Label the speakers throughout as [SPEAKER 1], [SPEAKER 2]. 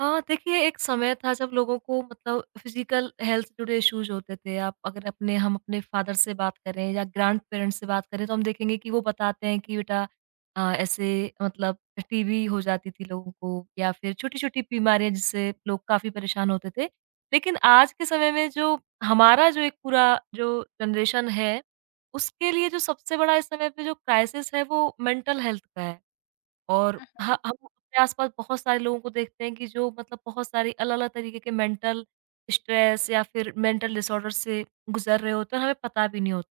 [SPEAKER 1] हाँ, देखिए एक समय था जब लोगों को मतलब फिज़िकल हेल्थ से जुड़े इश्यूज़ होते थे। आप अगर अपने फादर से बात करें या ग्रैंड पेरेंट्स से बात करें तो हम देखेंगे कि वो बताते हैं कि बेटा ऐसे मतलब टीबी हो जाती थी लोगों को या फिर छोटी-छोटी बीमारियाँ जिससे लोग काफ़ी परेशान होते थे। लेकिन आज के समय में जो हमारा जो एक पूरा जो जनरेशन है, उसके लिए जो सबसे बड़ा इस समय पे जो क्राइसिस है वो मेंटल हेल्थ का है। और
[SPEAKER 2] हुँ,
[SPEAKER 1] ह हम अपने आस-पास बहुत सारे लोगों को देखते हैं कि जो मतलब बहुत सारी अलग-अलग तरीके के मेंटल स्ट्रेस या फिर मेंटल डिसऑर्डर से गुज़र रहे होते हैं और हमें पता भी नहीं होता।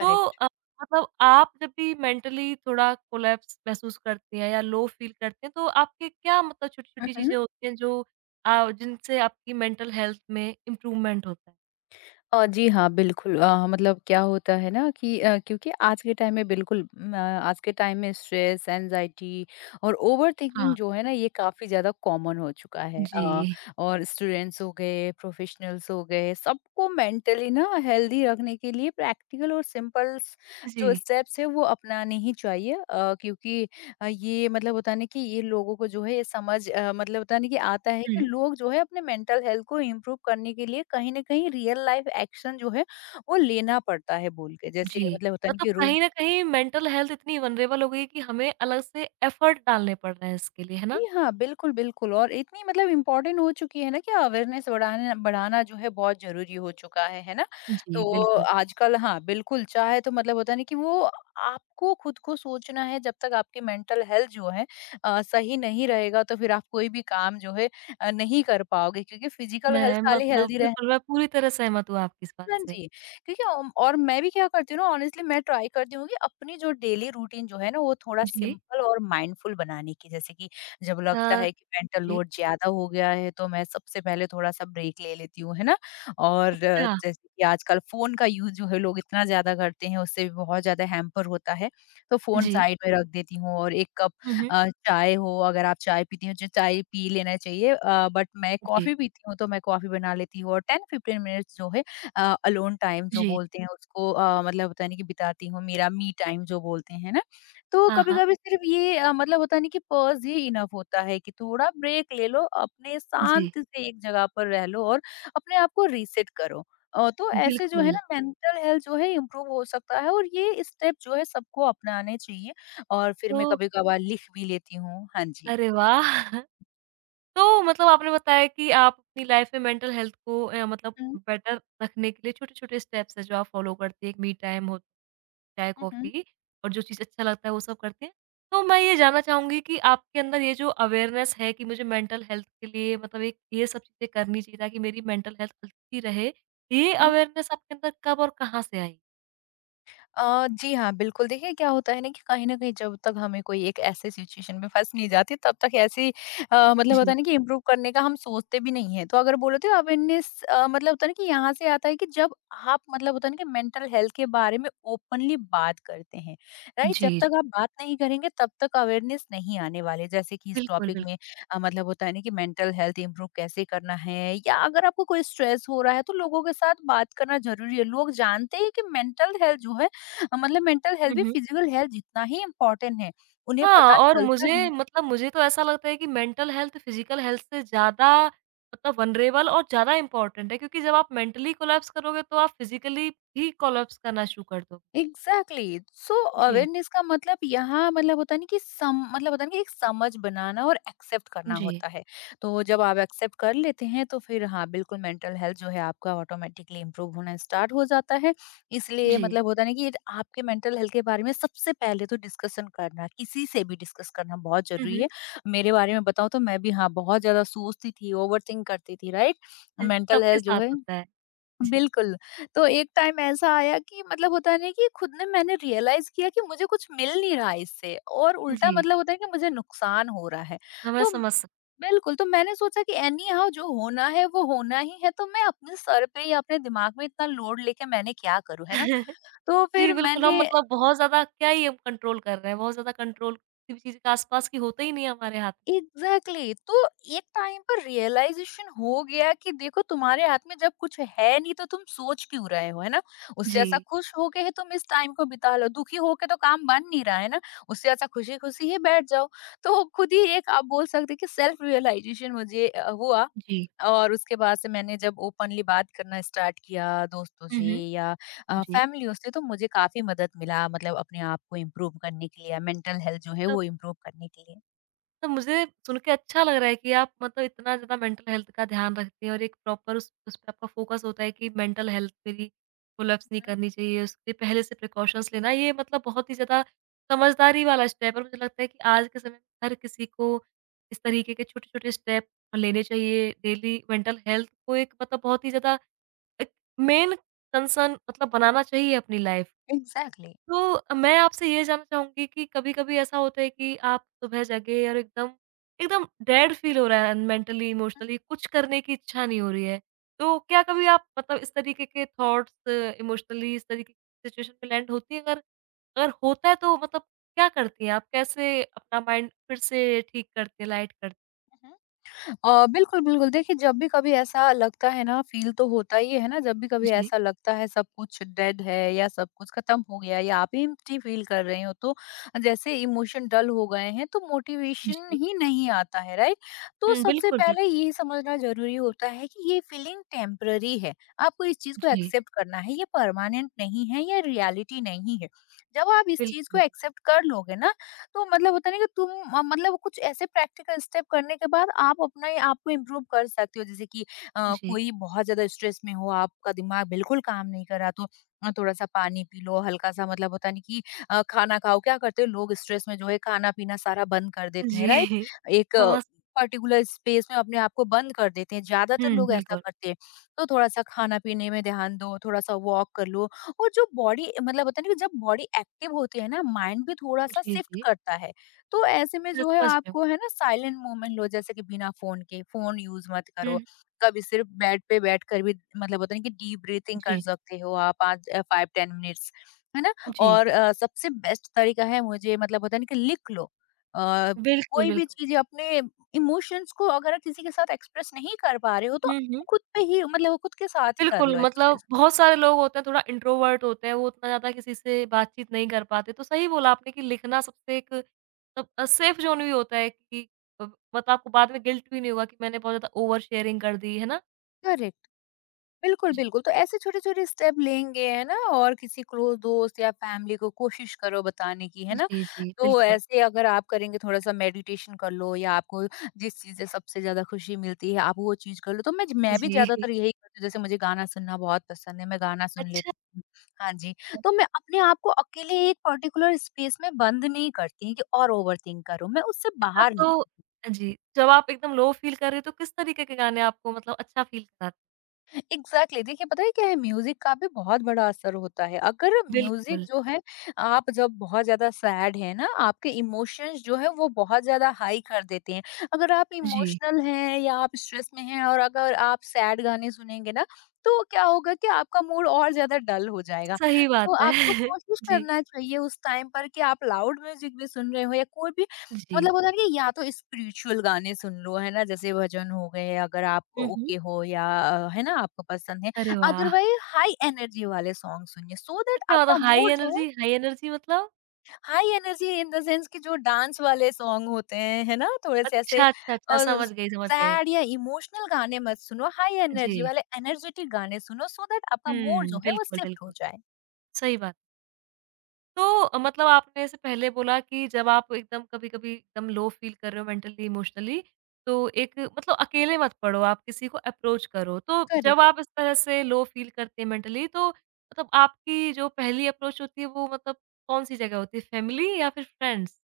[SPEAKER 1] तो मतलब आप जब भी मेंटली थोड़ा कोलैप्स महसूस करती हैं या लो फ़ील करती हैं तो आपके क्या मतलब
[SPEAKER 2] हुँ,
[SPEAKER 1] छोटी-छोटी
[SPEAKER 2] हुँ।
[SPEAKER 1] चीज़ें होती हैं जो जिनसे आपकी मेंटल हेल्थ में इम्प्रूवमेंट होता है?
[SPEAKER 2] जी हाँ, बिल्कुल मतलब क्या होता है ना कि क्योंकि आज के टाइम में बिल्कुल आज के टाइम में स्ट्रेस, एंग्ज़ायटी और
[SPEAKER 1] हाँ,
[SPEAKER 2] ओवरथिंकिंग जो है ना ये काफ़ी ज़्यादा कॉमन हो चुका है।
[SPEAKER 1] जी।
[SPEAKER 2] और स्टूडेंट्स हो गए, प्रोफ़ेशनल्स हो गए, सबको मेंटली ना हेल्दी रखने के लिए प्रैक्टिकल और सिंपल स
[SPEAKER 1] जी।
[SPEAKER 2] जो स्टेप्स हैं वो अपनाने ही चाहिए। क्योंकि ये मतलब होता है ना कि ये लोगों को जो है ये समझ मतलब होता है ना कि आता है
[SPEAKER 1] हुँ।
[SPEAKER 2] कि लोग जो है अपने मेंटल हेल्थ को इम्प्रूव करने के लिए कहीं न कहीं रियल लाइफ एक्शन जो है वो लेना पड़ता है बोल के। जैसे
[SPEAKER 1] जी,
[SPEAKER 2] मतलब होता है ना
[SPEAKER 1] मतलब
[SPEAKER 2] कि रूम
[SPEAKER 1] कहीं न कहीं मेंटल हेल्थ इतनी वल्नरेबल हो गई है कि हमें अलग से एफर्ट डालने पड़ रहे हैं इसके लिए, है ना?
[SPEAKER 2] जी हाँ, बिल्कुल, बिल्कुल और इतनी मतलब इम्पोर्टेंट हो चुकी है ना कि अवेयरनेस बढ़ाना बढ़ाना जो है बहुत ज़रूरी हो चुका है ना?
[SPEAKER 1] जी,
[SPEAKER 2] तो
[SPEAKER 1] बिल्कुल।
[SPEAKER 2] आजकल हाँ, बिल्कुल चाहे तो मतलब होता है ना कि वो आपको खुद को सोचना है जब तक आपकी मेंटल हेल्थ जो है सही नहीं रहेगा तो फिर आप कोई भी काम जो है नहीं कर पाओगे क्योंकि फिज़िकल हेल्थ
[SPEAKER 1] मैं
[SPEAKER 2] खाली
[SPEAKER 1] मतलब
[SPEAKER 2] हेल्दी रहना
[SPEAKER 1] बिल्कुल, मैं पूरी तरह सहमत हूँ आपकी इस बात
[SPEAKER 2] हाँ
[SPEAKER 1] से।
[SPEAKER 2] जी, क्योंकि ओम और मैं भी क्या करती हूँ ना ऑनेस्टली मैं ट्राई करती हूँ कि अपनी जो डेली रूटीन जो है ना वो थोड़ा
[SPEAKER 1] जी।
[SPEAKER 2] सिंपल और माइंडफुल बनाने की। जैसे कि जब
[SPEAKER 1] अ,
[SPEAKER 2] लगता है कि मेंटल
[SPEAKER 1] जी,
[SPEAKER 2] लोड ज़्यादा हो गया है तो मैं सबसे पहले थोड़ा-सा ब्रेक ले लेती हूँ, है ना? और
[SPEAKER 1] अच्छा,
[SPEAKER 2] जैसे कि आजकल फ़ोन का यूज़ जो है लोग इतना ज़्यादा करते हैं उससे भी बहुत ज़्यादा हैम्पर होता है। तो फ़ोन
[SPEAKER 1] जी,
[SPEAKER 2] साइड में रख देती हूँ और 1 कप
[SPEAKER 1] हुँ, हुँ,
[SPEAKER 2] चाय हो अगर आप चाय पीती हैं जो चाय पी लेना चाहिए बट मैं
[SPEAKER 1] जी,
[SPEAKER 2] कॉफ़ी पीती हूँ तो मैं कॉफ़ी बना लेती हूँ और 10-15 मिनट्स जो है अलोन टाइम जो
[SPEAKER 1] जी,
[SPEAKER 2] बोलते हैं उसको मतलब होता नहीं कि बिताती हूँ मेरा मी टाइम जो बोलते हैं ना तो
[SPEAKER 1] हाँ,
[SPEAKER 2] कभी
[SPEAKER 1] हाँ,
[SPEAKER 2] कभी सिर्फ ये मतलब होता नहीं कि पॉज ही इनफ होता है कि थोड़ा ब्रेक ले लो अपने
[SPEAKER 1] जी,
[SPEAKER 2] शांत से एक जगह पर रह लो और अपने आप को रीसेट करो। तो ऐसे जो है
[SPEAKER 1] बिल्कुल।
[SPEAKER 2] ना मेंटल हेल्थ जो है इम्प्रूव हो सकता है और ये स्टेप जो है सबको अपनाने चाहिए और फिर मैं
[SPEAKER 1] तो
[SPEAKER 2] कभी कभार लिख भी लेती हूँ हाँ जी।
[SPEAKER 1] अरे वाह! तो मतलब आपने बताया कि आप अपनी लाइफ में मेंटल हेल्थ को मतलब
[SPEAKER 2] हम्म।
[SPEAKER 1] बेटर रखने के लिए छोटे-छोटे स्टेप्स हैं जो आप फॉलो करती हैं। एक मी टाइम हो चाय,
[SPEAKER 2] हम्म।
[SPEAKER 1] कॉफ़ी और जो चीज़ अच्छा लगता है वो सब करते हैं। तो मैं ये जानना चाहूँगी कि आपके अंदर ये जो अवेयरनेस है कि मुझे मेंटल हेल्थ के लिए मतलब एक ये सब चीज़ें करनी चाहिए ताकि मेरी मेंटल हेल्थ अच्छी रहे। ये
[SPEAKER 2] हम्म।
[SPEAKER 1] अवेयरनेस आपके अंदर कब और कहाँ से आई?
[SPEAKER 2] जी हाँ, बिल्कुल। देखिए क्या होता है ना कि कहीं न कहीं जब तक हमें कोई एक ऐसे सिचुएशन में फँस नहीं जाते तब तक ऐसी मतलब होता
[SPEAKER 1] जी।
[SPEAKER 2] है ना कि इम्प्रूव करने का हम सोचते भी नहीं है। तो अगर बोलो तो अवेयरनेस मतलब होता है ना कि यहाँ से आता है कि जब आप मतलब होता है ना कि मेंटल हेल्थ के बारे में ओपनली बात करते हैं, राइट?
[SPEAKER 1] जी,
[SPEAKER 2] जब
[SPEAKER 1] जी।
[SPEAKER 2] तक आप बात नहीं करेंगे तब तक अवेयरनेस नहीं आने वाले। जैसे कि इस
[SPEAKER 1] बिल्कुल,
[SPEAKER 2] टॉपिक
[SPEAKER 1] बिल्कुल।
[SPEAKER 2] में मतलब होता है ना कि मेंटल हेल्थ इम्प्रूव कैसे करना है या अगर आपको कोई स्ट्रेस हो रहा है तो लोगों के साथ बात करना ज़रूरी है। लोग जानते हैं कि मेंटल हेल्थ जो है मतलब मेंटल
[SPEAKER 1] हुँ,
[SPEAKER 2] हेल्थ भी
[SPEAKER 1] हुँ।
[SPEAKER 2] फिजिकल हेल्थ जितना ही इम्पोर्टेंट है, उन्हें
[SPEAKER 1] हाँ,
[SPEAKER 2] पता
[SPEAKER 1] और
[SPEAKER 2] चलता
[SPEAKER 1] मुझे
[SPEAKER 2] है।
[SPEAKER 1] मतलब मुझे तो ऐसा लगता है कि मेंटल हेल्थ फिज़िकल हेल्थ से ज़्यादा मतलब वल्नरेबल और ज़्यादा इम्पोर्टेंट है क्योंकि जब आप मेंटली कोलैप्स करोगे तो आप फिज़िकली भी कोलैप्स करना शुरू कर दोगे।
[SPEAKER 2] एग्जैक्टली। सो
[SPEAKER 1] जी,
[SPEAKER 2] अवेयरनेस का मतलब यहाँ मतलब होता नहीं कि सम मतलब होता नहीं कि एक समझ बनाना और एक्सेप्ट करना
[SPEAKER 1] जी,
[SPEAKER 2] होता है। तो जब आप एक्सेप्ट कर लेते हैं तो फिर हाँ बिल्कुल मेंटल हेल्थ जो है आपका ऑटोमेटिकली इम्प्रूव होना स्टार्ट हो जाता है। इसलिए
[SPEAKER 1] जी।
[SPEAKER 2] मतलब होता नहीं कि ये आपके मेंटल हेल्थ के बारे में सबसे पहले तो डिस्कशन करना किसी से भी डिस्कस करना बहुत
[SPEAKER 1] हुँ,
[SPEAKER 2] जरूरी
[SPEAKER 1] हुँ।
[SPEAKER 2] है। मेरे बारे में बताऊँ तो मैं भी हाँ बहुत ज्यादा सोचती थी ओवर थिंक करती थी राइट।
[SPEAKER 1] जी,
[SPEAKER 2] मेंटल
[SPEAKER 1] सबके
[SPEAKER 2] हेल्थ जो
[SPEAKER 1] साथ
[SPEAKER 2] है
[SPEAKER 1] होता है। जी,
[SPEAKER 2] बिल्कुल, तो एक टाइम ऐसा आया कि मतलब होता है ना कि खुद ने मैंने रियलाइज़ किया कि मुझे कुछ मिल नहीं रहा है इससे और उल्टा
[SPEAKER 1] जी,
[SPEAKER 2] मतलब होता है कि मुझे नुकसान हो रहा है।
[SPEAKER 1] हाँ, मैं
[SPEAKER 2] तो म-
[SPEAKER 1] समझ सक
[SPEAKER 2] बिल्कुल, तो मैंने सोचा कि एनी हाउ जो होना है वो होना ही है, तो मैं अपने सर पे या अपने दिमाग में इतना लोड लेके मैंने क्या करूँ, है ना? तो
[SPEAKER 1] जी,
[SPEAKER 2] फिर
[SPEAKER 1] बिल्कुल हम
[SPEAKER 2] मैंने
[SPEAKER 1] मतलब बहुत ज़्यादा क्या ही हम कंट्रोल कर रहे हैं, बहुत ज़्यादा कंट्रोल किसी भी चीज़ के आस-पास की होता ही नहीं है हमारे हाथ।
[SPEAKER 2] Exactly exactly। तो एक टाइम पर रियलाइजेशन हो गया कि देखो तुम्हारे हाथ में जब कुछ है नहीं तो तुम सोच क्यों रहे हो है ना उससे ऐसा
[SPEAKER 1] जी,
[SPEAKER 2] खुश होके ही तुम इस टाइम को बिता लो दुखी होके तो काम बन नहीं रहा है ना उससे ऐसा खुशी खुशी ही बैठ जाओ। तो खुद ही एक आप बोल सकते हैं कि सेल्फ रियलाइजेशन मुझे हुआ
[SPEAKER 1] जी।
[SPEAKER 2] और उसके बाद से मैंने जब ओपनली बात करना स्टार्ट किया दोस्तों
[SPEAKER 1] हुँ,
[SPEAKER 2] से
[SPEAKER 1] हुँ।
[SPEAKER 2] या
[SPEAKER 1] जी।
[SPEAKER 2] फैमिलियों से तो मुझे काफी मदद मिला मतलब अपने आप को इम्प्रूव करने के लिए मेंटल हेल्थ जो है वो इम्प्रूव करने के लिए
[SPEAKER 1] तो मुझे सुन के अच्छा लग रहा है कि आप मतलब इतना ज़्यादा मेंटल हेल्थ का ध्यान रखती हैं और एक प्रॉपर उस पे आपका फ़ोकस होता है कि मेंटल हेल्थ मेरी कोलैप्स नहीं करनी चाहिए, उसके लिए पहले से प्रिकॉशंस लेना, ये मतलब बहुत ही ज़्यादा समझदारी वाला स्टेप है और मुझे लगता है कि आज के समय में हर किसी को इस तरीके के छोटे-छोटे स्टेप लेने चाहिए। डेली मेंटल हेल्थ को एक मतलब बहुत ही ज़्यादा एक मेन कंसर्न मतलब बनाना चाहिए अपनी लाइफ़
[SPEAKER 2] एग्जैक्टली।
[SPEAKER 1] तो मैं आपसे ये जानना चाहूँगी कि कभी-कभी ऐसा होता है कि आप सुबह जगे और एकदम एकदम डेड फ़ील हो रहा है मेंटली,
[SPEAKER 2] हुँ,
[SPEAKER 1] इमोशनली कुछ करने की इच्छा नहीं हो रही है। तो क्या कभी आप मतलब इस तरीके के थॉट्स इमोशनली इस तरीके की सिचुएशन में लैंड होती है? अगर अगर होता है तो मतलब क्या करती हैं आप? कैसे अपना माइंड फिर से ठीक करती हैं, लाइट करती हैं?
[SPEAKER 2] हुँ। बिल्कुल, बिल्कुल। देखिए, जब भी कभी ऐसा लगता है ना फ़ील तो होता ही है ना, जब भी कभी
[SPEAKER 1] जी,
[SPEAKER 2] ऐसा लगता है सब कुछ डेड है या सब कुछ ख़त्म हो गया या आप एम्प्टी फ़ील कर रहे हो, तो जैसे इमोशन डल हो गए हैं, तो मोटिवेशन
[SPEAKER 1] जी।
[SPEAKER 2] ही नहीं आता है, राइट? तो
[SPEAKER 1] हुँ,
[SPEAKER 2] सबसे
[SPEAKER 1] बिल्कुल, बिल्कुल।
[SPEAKER 2] पहले ये समझना ज़रूरी होता है कि ये फ़ीलिंग टेम्परेरी है। आपको इस चीज़ को
[SPEAKER 1] जी,
[SPEAKER 2] एक्सेप्ट करना है, ये परमानेंट नहीं है, ये रियलिटी नहीं है। जब आप इस चीज़ को
[SPEAKER 1] बिल्कुल।
[SPEAKER 2] एक्सेप्ट कर लोगे ना, तो मतलब होता नहीं कि तुम मतलब कुछ ऐसे प्रैक्टिकल स्टेप करने के बाद आप अपने आप को इम्प्रूव कर सकते हो जैसे कि
[SPEAKER 1] जी,
[SPEAKER 2] कोई बहुत ज्यादा स्ट्रेस में हो आपका दिमाग बिल्कुल काम नहीं कर रहा तो थोड़ा सा पानी पी लो हल्का सा मतलब होता नहीं कि खाना खाओ क्या करते हैं लोग स्ट्रेस में जो है खाना पीना सारा बंद कर देते हैं
[SPEAKER 1] जी।
[SPEAKER 2] राइट। एक
[SPEAKER 1] समझ
[SPEAKER 2] पर्टिकुलर स्पेस में अपने आप को बंद कर देते हैं ज्यादातर
[SPEAKER 1] हुँ,
[SPEAKER 2] लोग ऐसा
[SPEAKER 1] बिल्कुल।
[SPEAKER 2] करते हैं। तो थोड़ा सा खाना पीने में ध्यान दो थोड़ा सा वॉक कर लो और जो बॉडी मतलब होता है ना कि जब बॉडी एक्टिव होती है ना माइंड भी थोड़ा सा
[SPEAKER 1] जी,
[SPEAKER 2] शिफ्ट
[SPEAKER 1] जी।
[SPEAKER 2] करता है। तो ऐसे में
[SPEAKER 1] मैं
[SPEAKER 2] जो है
[SPEAKER 1] समझ रही हूँ।
[SPEAKER 2] आपको है ना साइलेंट मूवमेंट लो जैसे कि बिना फोन के फोन यूज मत
[SPEAKER 1] हुँ,
[SPEAKER 2] करो। कभी सिर्फ बेड पे बैठ कर भी मतलब होता है ना कि डीप ब्रीथिंग कर
[SPEAKER 1] जी,
[SPEAKER 2] सकते हो आप आज 5-10 मिनट्स, है ना?
[SPEAKER 1] जी।
[SPEAKER 2] और सबसे बेस्ट तरीका है मुझे मतलब होता है ना कि लिख लो। अ,
[SPEAKER 1] बिल्कुल,
[SPEAKER 2] कोई भी
[SPEAKER 1] बिल्कुल।
[SPEAKER 2] चीज अपने इमोशंस को अगर आप किसी के साथ एक्सप्रेस नहीं कर पा रहे हो तो
[SPEAKER 1] हुँ, हुँ।
[SPEAKER 2] खुद पे ही मतलब खुद के साथ ही कर
[SPEAKER 1] बिल्कुल,
[SPEAKER 2] लो
[SPEAKER 1] मतलब
[SPEAKER 2] एक्सप्रेस।
[SPEAKER 1] बहुत सारे लोग होते हैं थोड़ा इंट्रोवर्ट होते हैं, वो उतना ज़्यादा किसी से बातचीत नहीं कर पाते। तो सही बोला आपने कि लिखना सबसे एक मतलब सेफ ज़ोन भी होता है कि मतलब आपको बाद में गिल्ट भी नहीं होगा कि मैंने बहुत ज़्यादा ओवर शेयरिंग कर दी, है ना?
[SPEAKER 2] करेक्ट। बिल्कुल,
[SPEAKER 1] जी।
[SPEAKER 2] बिल्कुल। तो ऐसे छोटे-छोटे स्टेप लेंगे, है ना? और किसी क्लोज़ दोस्त या फैमिली को कोशिश करो बताने की, है ना?
[SPEAKER 1] जी, जी,
[SPEAKER 2] तो
[SPEAKER 1] बिल्कुल।
[SPEAKER 2] ऐसे अगर आप करेंगे थोड़ा-सा मेडिटेशन कर लो या आपको जिस चीज़ से सबसे ज़्यादा खुशी मिलती है, आप वो चीज़ कर लो। तो मैं ज मैं भी
[SPEAKER 1] जी।
[SPEAKER 2] ज़्यादातर यही करती हूँ, जैसे मुझे गाना सुनना बहुत पसंद है, मैं गाना सुन
[SPEAKER 1] अच्छा,
[SPEAKER 2] लेती हूँ। हाँ जी। तो मैं अपने आप को अकेले एक पर्टिकुलर स्पेस में बंद नहीं करती कि और ओवरथिंक करो, मैं उससे
[SPEAKER 1] अच्छा
[SPEAKER 2] बाहर निक
[SPEAKER 1] तो जी, जब आप एकदम लो फील कर रहे हो तो किस तरीके के गाने आपको मतलब अच्छा फील कराते हैं?
[SPEAKER 2] Exactly exactly। देखिए पता है क्या है म्यूजिक का भी बहुत बड़ा असर होता है अगर म्यूजिक
[SPEAKER 1] बिल्कुल,
[SPEAKER 2] जो है आप जब बहुत ज्यादा सैड है ना आपके इमोशंस जो है वो बहुत ज्यादा हाई कर देते हैं। अगर आप
[SPEAKER 1] जी।
[SPEAKER 2] इमोशनल हैं या आप स्ट्रेस में हैं और अगर आप सैड गाने सुनेंगे ना तो क्या होगा कि आपका मूड और ज्यादा डल हो जाएगा।
[SPEAKER 1] सही बात
[SPEAKER 2] तो
[SPEAKER 1] है।
[SPEAKER 2] आपको कोशिश
[SPEAKER 1] जी,
[SPEAKER 2] करना चाहिए उस टाइम पर कि आप लाउड म्यूजिक भी सुन रहे हो या कोई भी
[SPEAKER 1] जी।
[SPEAKER 2] मतलब होता है ना कि या तो स्पिरिचुअल गाने सुन लो, है ना? जैसे भजन हो गए अगर आप
[SPEAKER 1] हुँ, हुँ।
[SPEAKER 2] ओके हो या है ना आपको पसंद है।
[SPEAKER 1] अरे वाह!
[SPEAKER 2] अदरवाइज़ हाई एनर्जी वाले सॉन्ग सुनिए सो दैट
[SPEAKER 1] अच्छा मतलब
[SPEAKER 2] आपका
[SPEAKER 1] हाई
[SPEAKER 2] मूड जो है
[SPEAKER 1] एनर्जी हाई एनर्जी मतलब?
[SPEAKER 2] High energy in the sense कि जो डांस वाले सॉन्ग होते हैं, है ना? थोड़े से ऐसे
[SPEAKER 1] अच्छा, अच्छा, अच्छा
[SPEAKER 2] अ,
[SPEAKER 1] समझ गई, समझ गई।
[SPEAKER 2] सैड या इमोशनल गाने मत सुनो, हाई
[SPEAKER 1] जी।
[SPEAKER 2] एनर्जी वाले एनर्जेटिक गाने सुनो सो दैट आपका मूड
[SPEAKER 1] हुँ,
[SPEAKER 2] जो है वो
[SPEAKER 1] बिल्कुल,
[SPEAKER 2] शिफ्ट हो
[SPEAKER 1] बिल्कुल,
[SPEAKER 2] जाए।
[SPEAKER 1] सही बात। तो मतलब आपने जैसे पहले बोला कि जब आप एकदम कभी-कभी एकदम लो फ़ील कर रहे हो मेंटली, इमोशनली तो एक मतलब अकेले मत पड़ो, आप किसी को अप्रोच करो। तो जब
[SPEAKER 2] करेक्ट।
[SPEAKER 1] आप इस तरह से लो फ़ील करते हैं मेंटली तो मतलब आपकी जो पहली अप्रोच होती है वो मतलब कौन-सी जगह होती है, फैमिली या फिर फ्रेंड्स?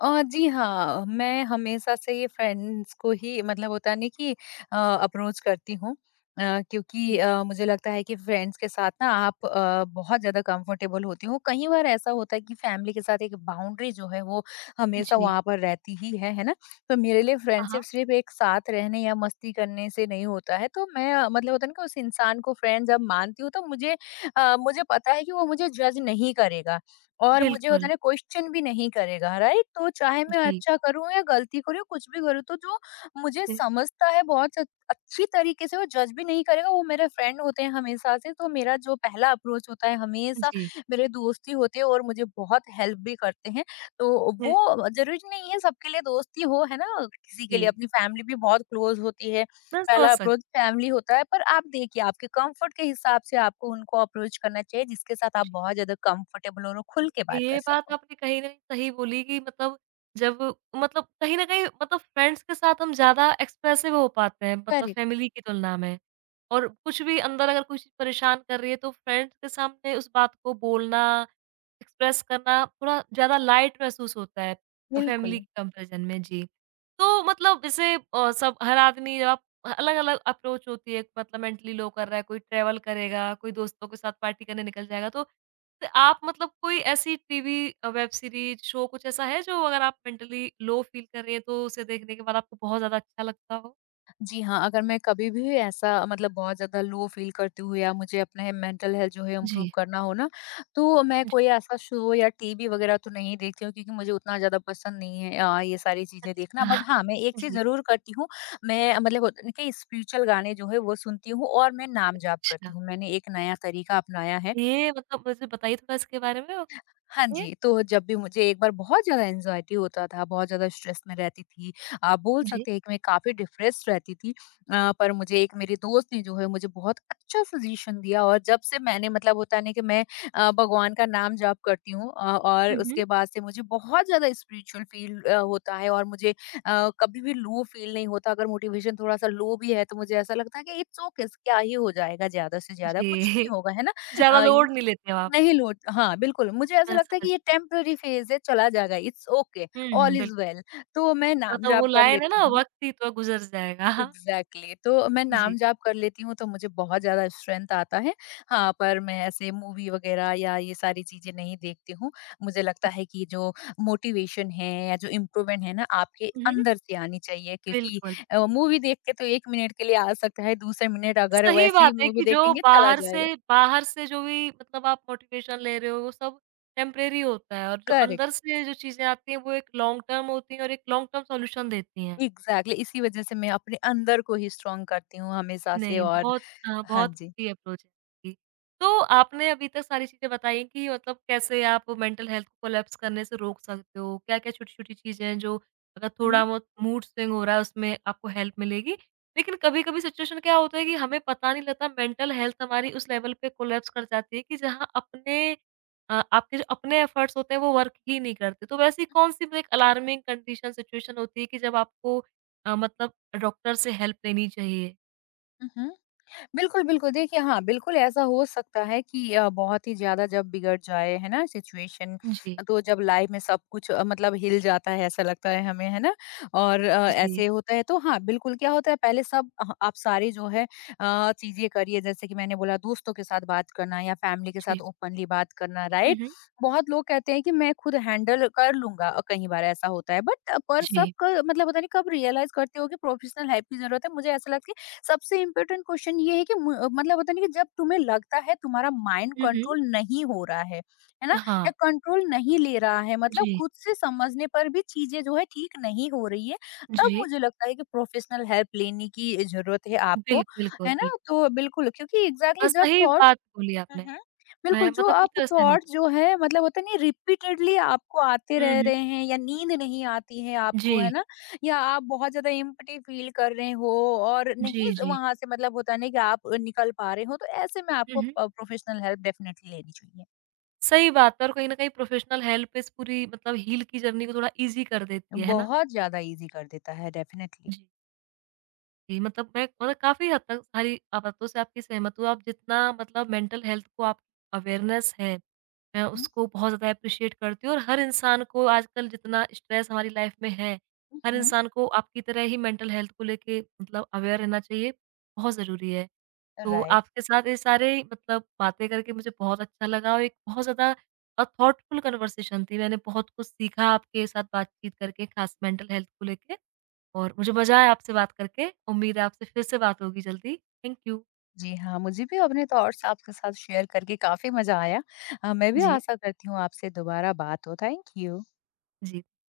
[SPEAKER 2] जी हाँ, मैं हमेशा से ये फ्रेंड्स को ही मतलब होता नहीं कि अप्रोच करती हूँ। अ, क्योंकि
[SPEAKER 1] जी,
[SPEAKER 2] मुझे लगता है कि फ्रेंड्स के साथ ना आप बहुत ज़्यादा कंफर्टेबल होती हो। कई बार ऐसा होता है कि फैमिली के साथ एक बाउंड्री जो है वो हमेशा
[SPEAKER 1] जी।
[SPEAKER 2] वहाँ पर रहती ही है ना? तो मेरे लिए
[SPEAKER 1] हाँ, हाँ।
[SPEAKER 2] फ्रेंडशिप सिर्फ़ एक साथ रहने या मस्ती करने से नहीं होता है। तो मैं मतलब होता है ना कि उस इंसान को फ्रेंड जब मानती हूँ तो मुझे पता है कि वो मुझे जज नहीं करेगा। और मुझे होता है
[SPEAKER 1] बिल्कुल,
[SPEAKER 2] ना क्वेश्चन भी नहीं करेगा, राइट। तो चाहे मैं
[SPEAKER 1] जी।
[SPEAKER 2] अच्छा करूँ या गलती करूँ या कुछ भी करूँ, तो जो मुझे समझता है अच्छी तरीके से, वो जज भी नहीं करेगा। वो मेरे फ्रेंड होते हैं हमेशा से, तो मेरा जो पहला अप्रोच होता है, हमेशा
[SPEAKER 1] जी।
[SPEAKER 2] मेरे दोस्ती होते हैं और मुझे बहुत हेल्प भी करते हैं। तो
[SPEAKER 1] हुँ,
[SPEAKER 2] वो जरूरी नहीं है सबके लिए दोस्ती हो, है ना? किसी के
[SPEAKER 1] जी।
[SPEAKER 2] लिए अपनी फैमिली भी बहुत क्लोज होती है,
[SPEAKER 1] मैं समझ
[SPEAKER 2] पहला
[SPEAKER 1] सकती
[SPEAKER 2] अप्रोच फैमिली होता है। पर आप देखिए, आपके कंफर्ट के हिसाब से आपको उनको अप्रोच करना चाहिए जिसके साथ आप
[SPEAKER 1] जी।
[SPEAKER 2] बहुत ज्यादा कंफर्टेबल और
[SPEAKER 1] हूँ।
[SPEAKER 2] खुल के
[SPEAKER 1] जी
[SPEAKER 2] बात कर
[SPEAKER 1] ये बात
[SPEAKER 2] सको।
[SPEAKER 1] आपने कहीं न कहीं सही बोली कि मतलब जब मतलब कहीं न कहीं मतलब फ्रेंड्स के साथ हम ज़्यादा एक्सप्रेसिव हो पाते हैं मतलब
[SPEAKER 2] करेक्ट।
[SPEAKER 1] फैमिली की तुलना में। और कुछ भी अंदर अगर कोई चीज़ परेशान कर रही है तो फ्रेंड्स के सामने उस बात को बोलना एक्सप्रेस करना थोड़ा ज़्यादा लाइट महसूस होता है
[SPEAKER 2] बिल्कुल।
[SPEAKER 1] फैमिली के कंपैरिज़न में। जी, तो मतलब जैसे सब हर आदमी जब आप अलग-अलग अप्रोच होती है, मतलब मेंटली लो कर रहा है, कोई ट्रैवल करेगा, कोई दोस्तों के साथ पार्टी करने निकल जाएगा। तो आप मतलब कोई ऐसी टीवी वेब सीरीज़, शो कुछ ऐसा है जो अगर आप मेंटली लो फ़ील कर रही हैं, तो उसे देखने के बाद आपको बहुत ज़्यादा अच्छा लगता हो?
[SPEAKER 2] जी हाँ, अगर मैं कभी भी ऐसा मतलब बहुत ज़्यादा लो फ़ील करती हूँ या मुझे अपने मेंटल हेल्थ जो है इम्प्रूव
[SPEAKER 1] जी।
[SPEAKER 2] करना हो ना, तो मैं
[SPEAKER 1] जी,
[SPEAKER 2] कोई ऐसा शो या टीवी वग़ैरह तो नहीं देखती हूँ, क्योंकि मुझे उतना ज़्यादा पसंद नहीं है ये सारी चीज़ें देखना।
[SPEAKER 1] अच्छा।
[SPEAKER 2] बट हाँ, मैं एक चीज़
[SPEAKER 1] जी,
[SPEAKER 2] ज़रूर करती हूँ, मैं मतलब होता है ना कि स्पिरिचुअल गाने जो है वो सुनती हूँ और मैं नाम जाप
[SPEAKER 1] अच्छा।
[SPEAKER 2] करती हूँ। मैंने एक नया तरीका अपनाया है।
[SPEAKER 1] ये मतलब मुझे बताइए थोड़ा इसके बारे में?
[SPEAKER 2] हाँ
[SPEAKER 1] ओके।
[SPEAKER 2] जी, तो जब भी मुझे एक बार बहुत ज़्यादा एंग्ज़ायटी होता था, बहुत ज़्यादा स्ट्रेस में रहती थी। आप बोल
[SPEAKER 1] जी।
[SPEAKER 2] सकते हैं कि मैं काफ़ी डिप्रेस्ड रहती थी। पर मुझे एक मेरी दोस्त ने जो है मुझे बहुत अच्छा सजेशन दिया और जब से मैंने मतलब होता है ना कि मैं भगवान का नाम जाप करती हूँ, और
[SPEAKER 1] हुँ, हुँ।
[SPEAKER 2] उसके बाद से मुझे बहुत ज़्यादा स्पिरिचुअल फील होता है और मुझे कभी भी लो फील नहीं होता। अगर मोटिवेशन थोड़ा-सा लो भी है तो मुझे ऐसा लगता है कि इट्स ओके, क्या ही हो जाएगा ज़्यादा से ज़्यादा, कुछ नहीं
[SPEAKER 1] जी।
[SPEAKER 2] होगा, है ना?
[SPEAKER 1] ज़्यादा
[SPEAKER 2] अ
[SPEAKER 1] लोड नहीं लेते हो आप।
[SPEAKER 2] नहीं लौट हाँ, बिल्कुल, मुझे ऐसा
[SPEAKER 1] मैं
[SPEAKER 2] लगता है
[SPEAKER 1] समझ
[SPEAKER 2] कि ये टेम्परेरी फ़ेज़ है, चला जाएगा, इट्स ओके,
[SPEAKER 1] हुँ, हुँ,
[SPEAKER 2] ऑल
[SPEAKER 1] बिल्कुल।
[SPEAKER 2] Is well. तो मैं
[SPEAKER 1] मतलब वो
[SPEAKER 2] नाम-जाप कर
[SPEAKER 1] लाइन है
[SPEAKER 2] लेती
[SPEAKER 1] ना
[SPEAKER 2] हूँ।
[SPEAKER 1] वक़्त ही तो गुज़र जाएगा। हाँ,
[SPEAKER 2] एग्ज़ैक्टली, तो मैं
[SPEAKER 1] जी।
[SPEAKER 2] नाम-जाप कर लेती हूँ, तो मुझे बहुत ज़्यादा स्ट्रेंथ आता है। हाँ, पर मैं ऐसे मूवी वग़ैरह या ये सारी चीज़ें नहीं देखती हूँ। मुझे लगता है कि जो मोटिवेशन है या जो इम्प्रूवमेंट है ना, आपके
[SPEAKER 1] हुँ, हुँ,
[SPEAKER 2] अंदर से आनी चाहिए, क्योंकि
[SPEAKER 1] बिल्कुल।
[SPEAKER 2] मूवी देख के तो 1 मिनट के लिए आ सकता है, दूसरे मिनट अगर
[SPEAKER 1] सही
[SPEAKER 2] वैसे ही
[SPEAKER 1] बात है
[SPEAKER 2] मूवी
[SPEAKER 1] कि जो
[SPEAKER 2] देखेंगे, चला
[SPEAKER 1] बाहर से
[SPEAKER 2] जाएगा।
[SPEAKER 1] बाहर से जो भी मतलब आप मोटिवेशन ले रहे हो वो सब टेम्परेरी होता है और जो
[SPEAKER 2] करेक्ट।
[SPEAKER 1] अंदर से जो चीज़ें आती हैं वो एक लॉन्ग टर्म होती हैं और एक लॉन्ग टर्म सॉल्यूशन देती हैं।
[SPEAKER 2] एग्ज़ैक्टली इसी वज़ह से मैं अपने अंदर को ही स्ट्रॉन्ग करती हूँ हमेशा से
[SPEAKER 1] नहीं,
[SPEAKER 2] और
[SPEAKER 1] बहुत
[SPEAKER 2] हाँ
[SPEAKER 1] बहुत
[SPEAKER 2] जी।
[SPEAKER 1] अच्छी अप्रोच है आपकी। तो आपने अभी तक सारी चीज़ें बताई कि मतलब कैसे आप मेंटल हेल्थ को कोलैप्स करने से रोक सकते हो, क्या-क्या छोटी-छोटी चीज़ें हैं जो अगर
[SPEAKER 2] हुँ,
[SPEAKER 1] थोड़ा बहुत मूड स्विंग हो रहा है उसमें आपको हेल्प मिलेगी। लेकिन कभी-कभी सिचुएशन क्या होता है कि हमें पता नहीं लगता मेंटल हेल्थ हमारी उस लेवल पे कोलैप्स कर जाती है कि जहाँ अपने आपके जो अपने एफर्ट्स होते हैं वो वर्क ही नहीं करते। तो वैसी कौन-सी ब्रेक अलार्मिंग कंडीशन सिचुएशन होती है कि जब आपको मतलब डॉक्टर से हेल्प लेनी चाहिए?
[SPEAKER 2] हुँ। बिल्कुल, बिल्कुल। देखिए हाँ, बिल्कुल ऐसा हो सकता है कि बहुत ही ज़्यादा जब बिगड़ जाए, है ना, सिचुएशन,
[SPEAKER 1] जी।
[SPEAKER 2] तो जब लाइफ में सब कुछ मतलब हिल जाता है ऐसा लगता है हमें, है ना? और
[SPEAKER 1] जी,
[SPEAKER 2] ऐसे होता है तो हाँ, बिल्कुल, क्या होता है पहले सब आप सारी जो है चीज़ें करिए जैसे कि मैंने बोला, दोस्तों के साथ बात करना या फैमिली के साथ
[SPEAKER 1] जी।
[SPEAKER 2] ओपनली बात करना,
[SPEAKER 1] हुँ,
[SPEAKER 2] राइट?
[SPEAKER 1] हुँ।
[SPEAKER 2] बहुत लोग कहते हैं कि मैं खुद हैंडल कर लूँगा, कई बार ऐसा होता है, बट पर सब
[SPEAKER 1] जी।
[SPEAKER 2] क मतलब पता नहीं कब रियलाइज़ करते हो कि प्रोफेशनल हेल्प की ज़रूरत है। मुझे ऐसा लगता है सबसे इम्पोर्टेंट क्वेश्चन ये है कि मतलब होता नहीं कि जब तुम्हें लगता है तुम्हारा माइंड
[SPEAKER 1] हुँ, हुँ।
[SPEAKER 2] कंट्रोल नहीं हो रहा है ना, या
[SPEAKER 1] हाँ।
[SPEAKER 2] कंट्रोल नहीं ले रहा है, मतलब
[SPEAKER 1] जी,
[SPEAKER 2] खुद से समझने पर भी चीजें जो है ठीक नहीं हो रही है, तब
[SPEAKER 1] जी।
[SPEAKER 2] मुझे लगता है कि प्रोफेशनल हेल्प लेने की जरूरत है आपको,
[SPEAKER 1] बिल्कुल,
[SPEAKER 2] है
[SPEAKER 1] बिल्कुल।
[SPEAKER 2] ना? तो बिल्कुल, क्योंकि एग्जैक्टली exactly जब
[SPEAKER 1] सही
[SPEAKER 2] थॉट,
[SPEAKER 1] बात बोली
[SPEAKER 2] हुँ,
[SPEAKER 1] आपने।
[SPEAKER 2] हुँ।
[SPEAKER 1] मैं
[SPEAKER 2] बिल्कुल, जो
[SPEAKER 1] मतलब पूरी
[SPEAKER 2] आप
[SPEAKER 1] तरह सहमत
[SPEAKER 2] थॉट जो है मतलब होता नहीं रिपीटेडली आपको आते
[SPEAKER 1] हुँ, हुँ।
[SPEAKER 2] रह
[SPEAKER 1] हूँ।
[SPEAKER 2] रहे हैं या नींद नहीं आती है आपको, है
[SPEAKER 1] जी,
[SPEAKER 2] ना? या आप बहुत ज़्यादा एम्प्टी फ़ील कर रहे हो और नहीं
[SPEAKER 1] जी,
[SPEAKER 2] ज़
[SPEAKER 1] जी।
[SPEAKER 2] वहाँ से मतलब होता नहीं कि आप निकल पा रहे हो, तो ऐसे में
[SPEAKER 1] हुँ,
[SPEAKER 2] आपको
[SPEAKER 1] हुँ।
[SPEAKER 2] प्रोफ़ेशनल हेल्प डेफ़िनेटली लेनी चाहिए।
[SPEAKER 1] सही बात है और कहीं न कहीं प्रोफ़ेशनल हेल्प इस पूरी मतलब हील की जर्नी को थोड़ा ईज़ी कर देती है ना?
[SPEAKER 2] बहुत ज़्यादा ईज़ी कर देता है
[SPEAKER 1] जी।
[SPEAKER 2] डेफ़िनेटली।
[SPEAKER 1] जी, मतलब मैं काफ़ी हद तक सारी बातों से आपकी सहमत हूँ। आप जितना मतलब मेंटल हेल्थ को आप अवेयरनेस है, मैं
[SPEAKER 2] हुँ,
[SPEAKER 1] उसको बहुत ज़्यादा एप्रिशिएट करती हूँ और हर इंसान को आजकल जितना स्ट्रेस हमारी लाइफ में है,
[SPEAKER 2] हुँ,
[SPEAKER 1] हर
[SPEAKER 2] हुँ,
[SPEAKER 1] इंसान को आपकी तरह ही मेंटल हेल्थ को लेके मतलब अवेयर रहना चाहिए, बहुत ज़रूरी है। तो
[SPEAKER 2] राइट।
[SPEAKER 1] आपके साथ ये सारे मतलब बातें करके मुझे बहुत अच्छा लगा और एक बहुत ज़्यादा थॉटफुल कन्वर्सेशन थी। मैंने बहुत कुछ सीखा आपके साथ बातचीत करके, खास मेंटल हेल्थ को लेके। और मुझे मज़ा आया आपसे बात करके। उम्मीद है आपसे फिर से बात होगी जल्दी। Thank you.
[SPEAKER 2] जी हाँ, मुझे भी अपने थॉट्स आपके साथ शेयर करके काफ़ी मज़ा आया। मैं भी
[SPEAKER 1] जी,
[SPEAKER 2] आशा करती हूँ आपसे दोबारा बात हो। Thank you.
[SPEAKER 1] जी।